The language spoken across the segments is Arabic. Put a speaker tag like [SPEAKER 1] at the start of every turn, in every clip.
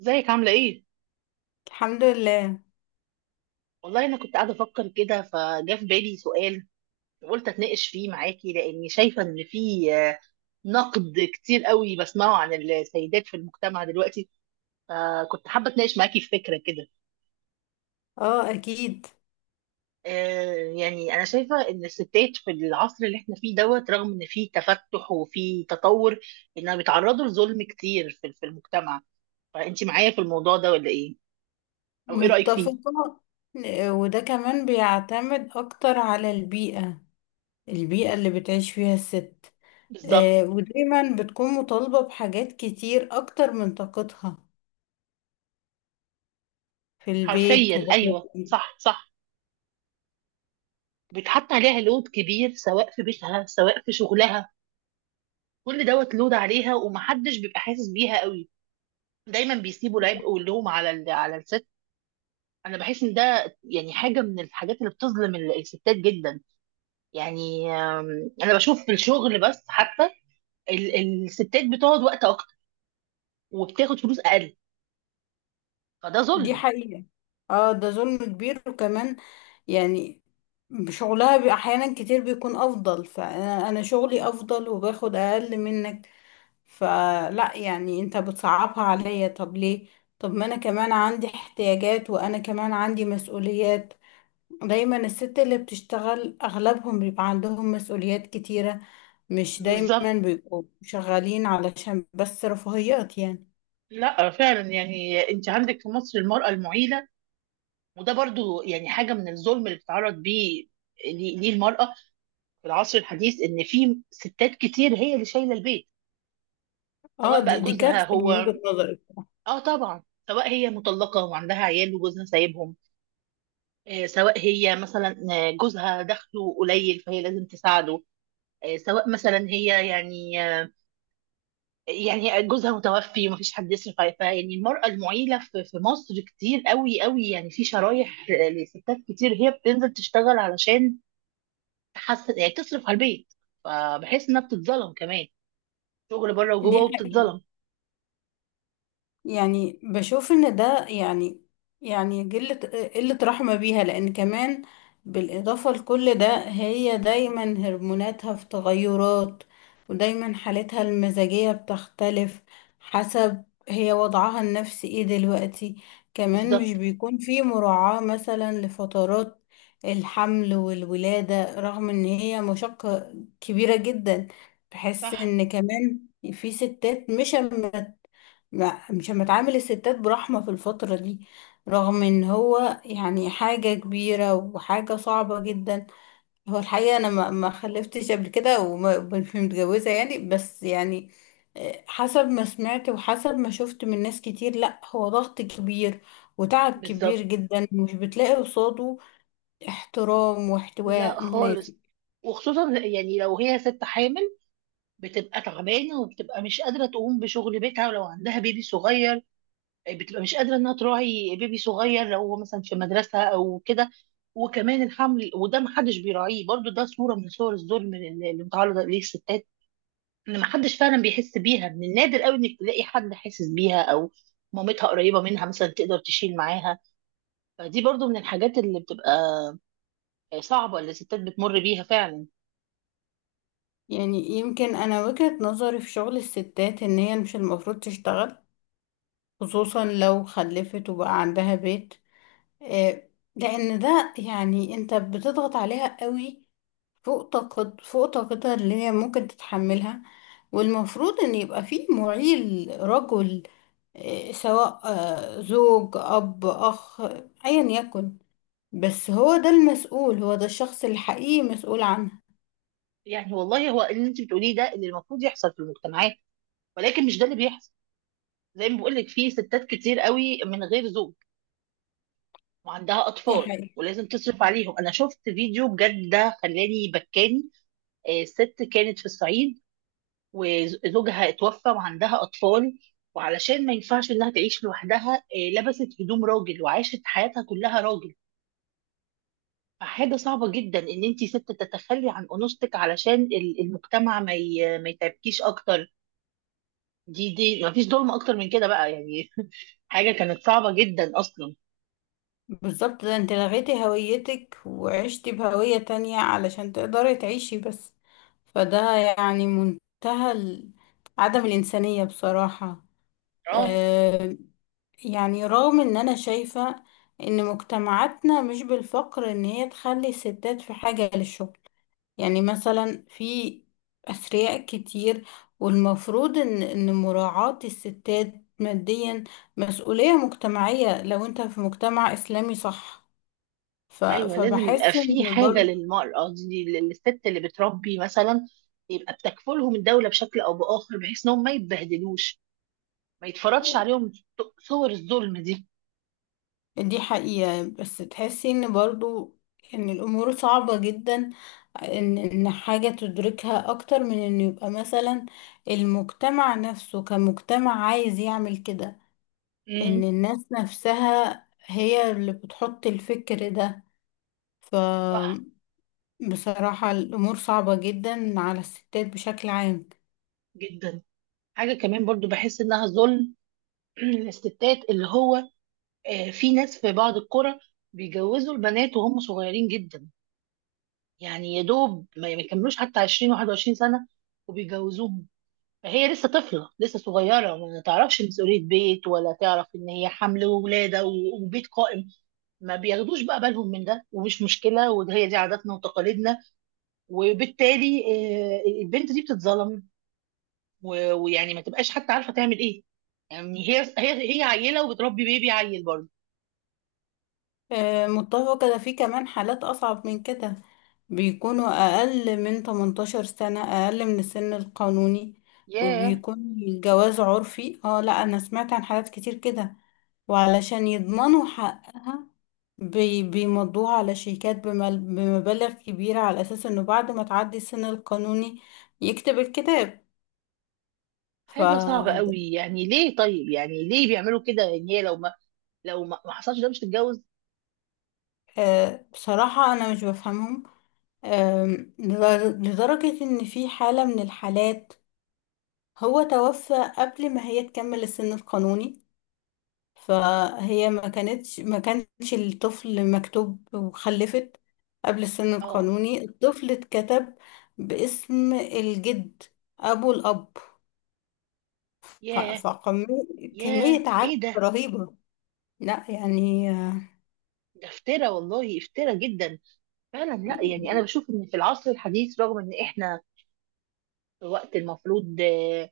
[SPEAKER 1] ازيك؟ عاملة ايه؟
[SPEAKER 2] الحمد لله.
[SPEAKER 1] والله انا كنت قاعدة افكر كده، فجاء في بالي سؤال وقلت اتناقش فيه معاكي، لاني شايفة ان في نقد كتير قوي بسمعه عن السيدات في المجتمع دلوقتي. فكنت حابة اتناقش معاكي في فكرة كده.
[SPEAKER 2] اه، اكيد.
[SPEAKER 1] يعني انا شايفة ان الستات في العصر اللي احنا فيه دوت، رغم ان في تفتح وفي تطور، انها بيتعرضوا لظلم كتير في المجتمع. فانت معايا في الموضوع ده ولا ايه؟ او ايه رأيك فيه؟
[SPEAKER 2] متفقة. وده كمان بيعتمد اكتر على البيئة اللي بتعيش فيها الست.
[SPEAKER 1] بالظبط.
[SPEAKER 2] ودايما بتكون مطالبة بحاجات كتير اكتر من طاقتها، في البيت
[SPEAKER 1] حرفيا
[SPEAKER 2] وبره
[SPEAKER 1] ايوه،
[SPEAKER 2] البيت.
[SPEAKER 1] صح صح. بيتحط عليها لود كبير، سواء في بيتها سواء في شغلها. كل دوت لود عليها ومحدش بيبقى حاسس بيها قوي. دايما بيسيبوا العبء واللوم على على الست. انا بحس ان ده يعني حاجه من الحاجات اللي بتظلم الستات جدا. يعني انا بشوف في الشغل بس حتى ال- الستات بتقعد وقت اكتر وبتاخد فلوس اقل، فده
[SPEAKER 2] دي
[SPEAKER 1] ظلم.
[SPEAKER 2] حقيقة. اه، ده ظلم كبير وكمان. يعني شغلها احيانا كتير بيكون افضل، فانا شغلي افضل وباخد اقل منك، فلا يعني انت بتصعبها عليا. طب ليه؟ طب ما انا كمان عندي احتياجات، وانا كمان عندي مسؤوليات. دايما الست اللي بتشتغل اغلبهم بيبقى عندهم مسؤوليات كتيرة، مش دايما
[SPEAKER 1] بالظبط.
[SPEAKER 2] بيبقوا شغالين علشان بس رفاهيات يعني.
[SPEAKER 1] لا فعلا، يعني انت عندك في مصر المراه المعيله، وده برضو يعني حاجه من الظلم اللي بتتعرض بيه. ليه؟ ليه المرأة في العصر الحديث ان في ستات كتير هي اللي شايله البيت؟
[SPEAKER 2] اه،
[SPEAKER 1] سواء
[SPEAKER 2] دي
[SPEAKER 1] بقى
[SPEAKER 2] دي
[SPEAKER 1] جوزها
[SPEAKER 2] كارثة
[SPEAKER 1] هو،
[SPEAKER 2] من وجهة نظري.
[SPEAKER 1] اه طبعا، سواء هي مطلقه وعندها عيال وجوزها سايبهم، سواء هي مثلا جوزها دخله قليل فهي لازم تساعده، سواء مثلا هي يعني يعني جوزها متوفي ومفيش حد يصرف عليها. فيعني المرأة المعيلة في مصر كتير قوي قوي، يعني في شرايح لستات كتير هي بتنزل تشتغل علشان تحسن، يعني تصرف على البيت. فبحس انها بتتظلم كمان، شغل بره
[SPEAKER 2] دي
[SPEAKER 1] وجوه،
[SPEAKER 2] حقيقة.
[SPEAKER 1] وبتتظلم.
[SPEAKER 2] يعني بشوف ان ده يعني قلة رحمة بيها، لان كمان بالاضافة لكل ده، هي دايما هرموناتها في تغيرات، ودايما حالتها المزاجية بتختلف حسب هي وضعها النفسي ايه دلوقتي. كمان مش
[SPEAKER 1] بالظبط.
[SPEAKER 2] بيكون في مراعاة مثلا لفترات الحمل والولادة، رغم ان هي مشقة كبيرة جدا. بحس
[SPEAKER 1] صح.
[SPEAKER 2] ان كمان في ستات مش متعامل الستات برحمة في الفترة دي، رغم ان هو يعني حاجة كبيرة وحاجة صعبة جدا. هو الحقيقة انا ما خلفتش قبل كده، ومش متجوزة يعني، بس يعني حسب ما سمعت وحسب ما شفت من ناس كتير، لا هو ضغط كبير وتعب كبير
[SPEAKER 1] بالظبط.
[SPEAKER 2] جدا، مش بتلاقي قصاده احترام
[SPEAKER 1] لا
[SPEAKER 2] واحتواء
[SPEAKER 1] خالص.
[SPEAKER 2] مناسب.
[SPEAKER 1] وخصوصا يعني لو هي ست حامل، بتبقى تعبانه وبتبقى مش قادره تقوم بشغل بيتها، ولو عندها بيبي صغير بتبقى مش قادره انها تراعي بيبي صغير، لو هو مثلا في مدرسه او كده. وكمان الحمل وده محدش بيراعيه، برضو ده صوره من صور الظلم اللي متعرضه ليه الستات. ان محدش فعلا بيحس بيها، من النادر قوي انك تلاقي حد حاسس بيها، او مامتها قريبه منها مثلا تقدر تشيل معاها. فدي برضو من الحاجات اللي بتبقى صعبه اللي الستات بتمر بيها فعلا.
[SPEAKER 2] يعني يمكن انا وجهة نظري في شغل الستات ان هي مش المفروض تشتغل، خصوصا لو خلفت وبقى عندها بيت. آه، لان ده يعني انت بتضغط عليها قوي، فوق طاقتها اللي هي ممكن تتحملها. والمفروض ان يبقى في معيل رجل، سواء زوج، اب، اخ، ايا يكن. بس هو ده المسؤول، هو ده الشخص الحقيقي مسؤول عنها.
[SPEAKER 1] يعني والله هو اللي انت بتقوليه ده اللي المفروض يحصل في المجتمعات، ولكن مش ده اللي بيحصل. زي ما بقول لك، في ستات كتير قوي من غير زوج وعندها
[SPEAKER 2] دي
[SPEAKER 1] اطفال
[SPEAKER 2] حقيقة.
[SPEAKER 1] ولازم تصرف عليهم. انا شفت فيديو بجد ده خلاني بكاني. ست كانت في الصعيد وزوجها اتوفى وعندها اطفال، وعلشان ما ينفعش انها تعيش لوحدها لبست هدوم راجل وعاشت حياتها كلها راجل. حاجة صعبة جدا ان انت ست تتخلي عن انوثتك علشان المجتمع ما يتعبكيش اكتر. دي ما فيش ظلم اكتر من كده بقى يعني. حاجة كانت صعبة جدا اصلا.
[SPEAKER 2] بالظبط، ده انت لغيتي هويتك وعشتي بهوية تانية علشان تقدري تعيشي بس. فده يعني منتهى عدم الإنسانية بصراحة.
[SPEAKER 1] اه.
[SPEAKER 2] آه، يعني رغم ان انا شايفة ان مجتمعاتنا مش بالفقر ان هي تخلي الستات في حاجة للشغل، يعني مثلا في أثرياء كتير، والمفروض ان مراعاة الستات ماديا مسؤولية مجتمعية، لو انت في مجتمع إسلامي، صح.
[SPEAKER 1] ايوه لازم يبقى
[SPEAKER 2] فبحس
[SPEAKER 1] في
[SPEAKER 2] ان
[SPEAKER 1] حاجة
[SPEAKER 2] برضو
[SPEAKER 1] للمرأة دي، للست اللي بتربي مثلا يبقى بتكفلهم الدولة بشكل او باخر، بحيث انهم ما يتبهدلوش، ما يتفرضش عليهم صور الظلم دي.
[SPEAKER 2] دي حقيقة. بس تحسي ان برضو ان الامور صعبة جدا، ان حاجة تدركها اكتر من ان يبقى مثلا المجتمع نفسه كمجتمع عايز يعمل كده،
[SPEAKER 1] امم.
[SPEAKER 2] ان الناس نفسها هي اللي بتحط الفكر ده. ف
[SPEAKER 1] صح.
[SPEAKER 2] بصراحة الامور صعبة جدا على الستات بشكل عام.
[SPEAKER 1] جدا. حاجة كمان برضو بحس انها ظلم للستات، اللي هو في ناس في بعض القرى بيجوزوا البنات وهم صغيرين جدا، يعني يا دوب ما يكملوش حتى 20 21 سنة وبيجوزوهم. فهي لسه طفلة لسه صغيرة، ما تعرفش مسؤولية بيت، ولا تعرف ان هي حمل وولادة وبيت قائم. ما بياخدوش بقى بالهم من ده، ومش مشكلة، وهي دي عاداتنا وتقاليدنا. وبالتالي البنت دي بتتظلم ويعني ما تبقاش حتى عارفة تعمل ايه. يعني هي عيلة وبتربي بيبي عيل برضه.
[SPEAKER 2] متفقة. ده في كمان حالات أصعب من كده، بيكونوا أقل من 18 سنة، أقل من السن القانوني،
[SPEAKER 1] ياه.
[SPEAKER 2] وبيكون الجواز عرفي. اه، لا أنا سمعت عن حالات كتير كده. وعلشان يضمنوا حقها، بيمضوها على شيكات بمبالغ كبيرة، على أساس إنه بعد ما تعدي السن القانوني يكتب الكتاب. ف
[SPEAKER 1] حاجة صعبة قوي، يعني ليه؟ طيب يعني ليه بيعملوا كده؟ يعني هي لو ما حصلش ده مش تتجوز.
[SPEAKER 2] آه، بصراحة أنا مش بفهمهم. لدرجة إن في حالة من الحالات هو توفى قبل ما هي تكمل السن القانوني، فهي ما كانش الطفل مكتوب، وخلفت قبل السن
[SPEAKER 1] اه.
[SPEAKER 2] القانوني، الطفل اتكتب باسم الجد، ابو الاب.
[SPEAKER 1] ياه.
[SPEAKER 2] فكمية
[SPEAKER 1] ياه
[SPEAKER 2] كمية عك
[SPEAKER 1] ايه ده؟
[SPEAKER 2] رهيبة، لا يعني.
[SPEAKER 1] ده افترا والله، افترا جدا. فعلا، لا يعني انا بشوف ان في العصر الحديث، رغم ان احنا في وقت المفروض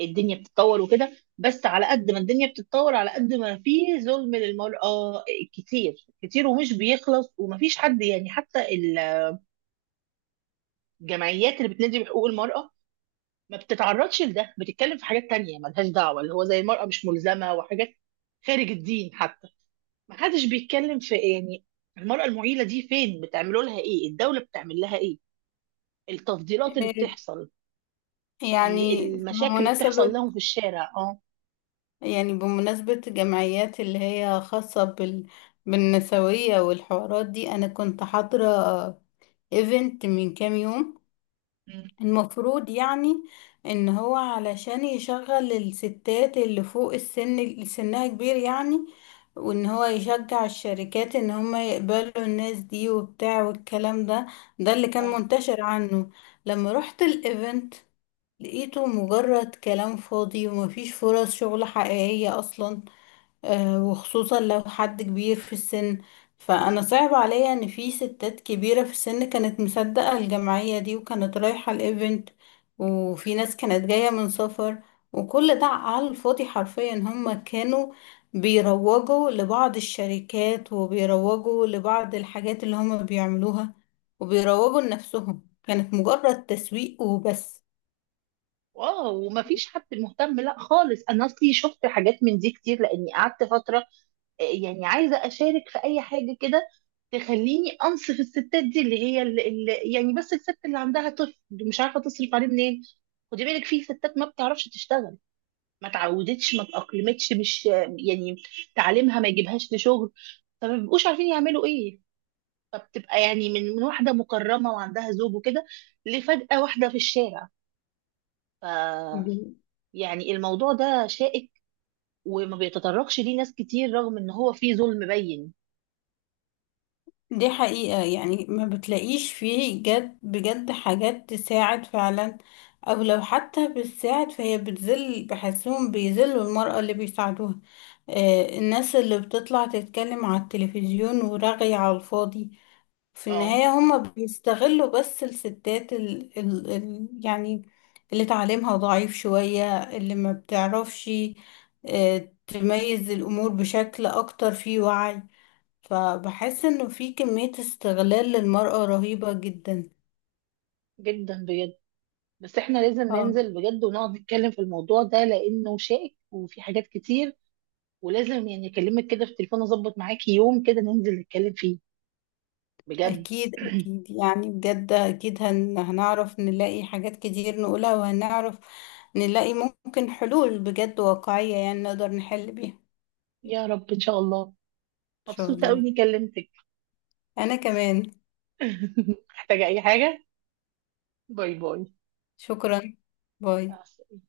[SPEAKER 1] الدنيا بتتطور وكده، بس على قد ما الدنيا بتتطور، على قد ما في ظلم للمرأة آه، كتير كتير ومش بيخلص. ومفيش حد يعني، حتى الجمعيات اللي بتنادي بحقوق المرأة ما بتتعرضش لده، بتتكلم في حاجات تانية ملهاش دعوة، اللي هو زي المرأة مش ملزمة وحاجات خارج الدين حتى. ما حدش بيتكلم في يعني المرأة المعيلة دي فين؟ بتعملوا لها ايه؟ الدولة بتعمل لها ايه؟ التفضيلات اللي بتحصل،
[SPEAKER 2] يعني
[SPEAKER 1] المشاكل اللي بتحصل
[SPEAKER 2] بمناسبة
[SPEAKER 1] لهم في الشارع. اه.
[SPEAKER 2] يعني بمناسبة جمعيات اللي هي خاصة بالنسوية والحوارات دي، أنا كنت حاضرة ايفنت من كام يوم.
[SPEAKER 1] مم.
[SPEAKER 2] المفروض يعني ان هو علشان يشغل الستات اللي فوق السن، اللي سنها كبير يعني، وان هو يشجع الشركات ان هم يقبلوا الناس دي وبتاع والكلام ده اللي كان
[SPEAKER 1] اه.
[SPEAKER 2] منتشر عنه. لما رحت الايفنت لقيته مجرد كلام فاضي ومفيش فرص شغل حقيقية اصلا. وخصوصا لو حد كبير في السن، فأنا صعب عليا إن في ستات كبيرة في السن كانت مصدقة الجمعية دي وكانت رايحة الإيفنت، وفي ناس كانت جاية من سفر، وكل ده على الفاضي حرفيا. هما كانوا بيروجوا لبعض الشركات، وبيروجوا لبعض الحاجات اللي هما بيعملوها، وبيروجوا لنفسهم. كانت مجرد تسويق وبس.
[SPEAKER 1] واو، ومفيش حد مهتم. لا خالص، انا اصلي شفت حاجات من دي كتير، لاني قعدت فترة يعني عايزه اشارك في اي حاجه كده تخليني انصف الستات دي، اللي هي اللي يعني، بس الست اللي عندها طفل مش عارفه تصرف عليه منين. خدي بالك، في ستات ما بتعرفش تشتغل، ما تعودتش، ما تأقلمتش، مش يعني تعليمها ما يجيبهاش لشغل، فما بيبقوش عارفين يعملوا ايه. فبتبقى يعني من واحده مكرمه وعندها زوج وكده، لفجأة واحده في الشارع. ف، يعني الموضوع ده شائك وما بيتطرقش ليه ناس كتير، رغم ان هو فيه ظلم بين.
[SPEAKER 2] دي حقيقة. يعني ما بتلاقيش فيه جد بجد حاجات تساعد فعلا، او لو حتى بتساعد فهي بتذل، بحسهم بيذلوا المرأة اللي بيساعدوها. الناس اللي بتطلع تتكلم على التلفزيون ورغي على الفاضي، في
[SPEAKER 1] اه.
[SPEAKER 2] النهاية هما بيستغلوا بس الستات ال ال ال يعني اللي تعليمها ضعيف شوية، اللي ما بتعرفش تميز الأمور بشكل أكتر، فيه وعي. فبحس انه في كمية استغلال للمرأة رهيبة جدا.
[SPEAKER 1] جدا بجد. بس احنا لازم
[SPEAKER 2] اه،
[SPEAKER 1] ننزل بجد ونقعد نتكلم في الموضوع ده، لانه شائك وفي حاجات كتير، ولازم يعني اكلمك كده في التليفون اظبط معاكي يوم كده ننزل نتكلم فيه بجد.
[SPEAKER 2] اكيد اكيد، يعني بجد اكيد هنعرف نلاقي حاجات كتير نقولها، وهنعرف نلاقي ممكن حلول بجد واقعية يعني نقدر نحل بيها.
[SPEAKER 1] يا رب ان شاء الله.
[SPEAKER 2] ان شاء
[SPEAKER 1] مبسوطة قوي
[SPEAKER 2] الله.
[SPEAKER 1] اني كلمتك.
[SPEAKER 2] انا كمان.
[SPEAKER 1] محتاجة اي حاجة، باي باي.
[SPEAKER 2] شكرا. باي.
[SPEAKER 1] مع السلامة.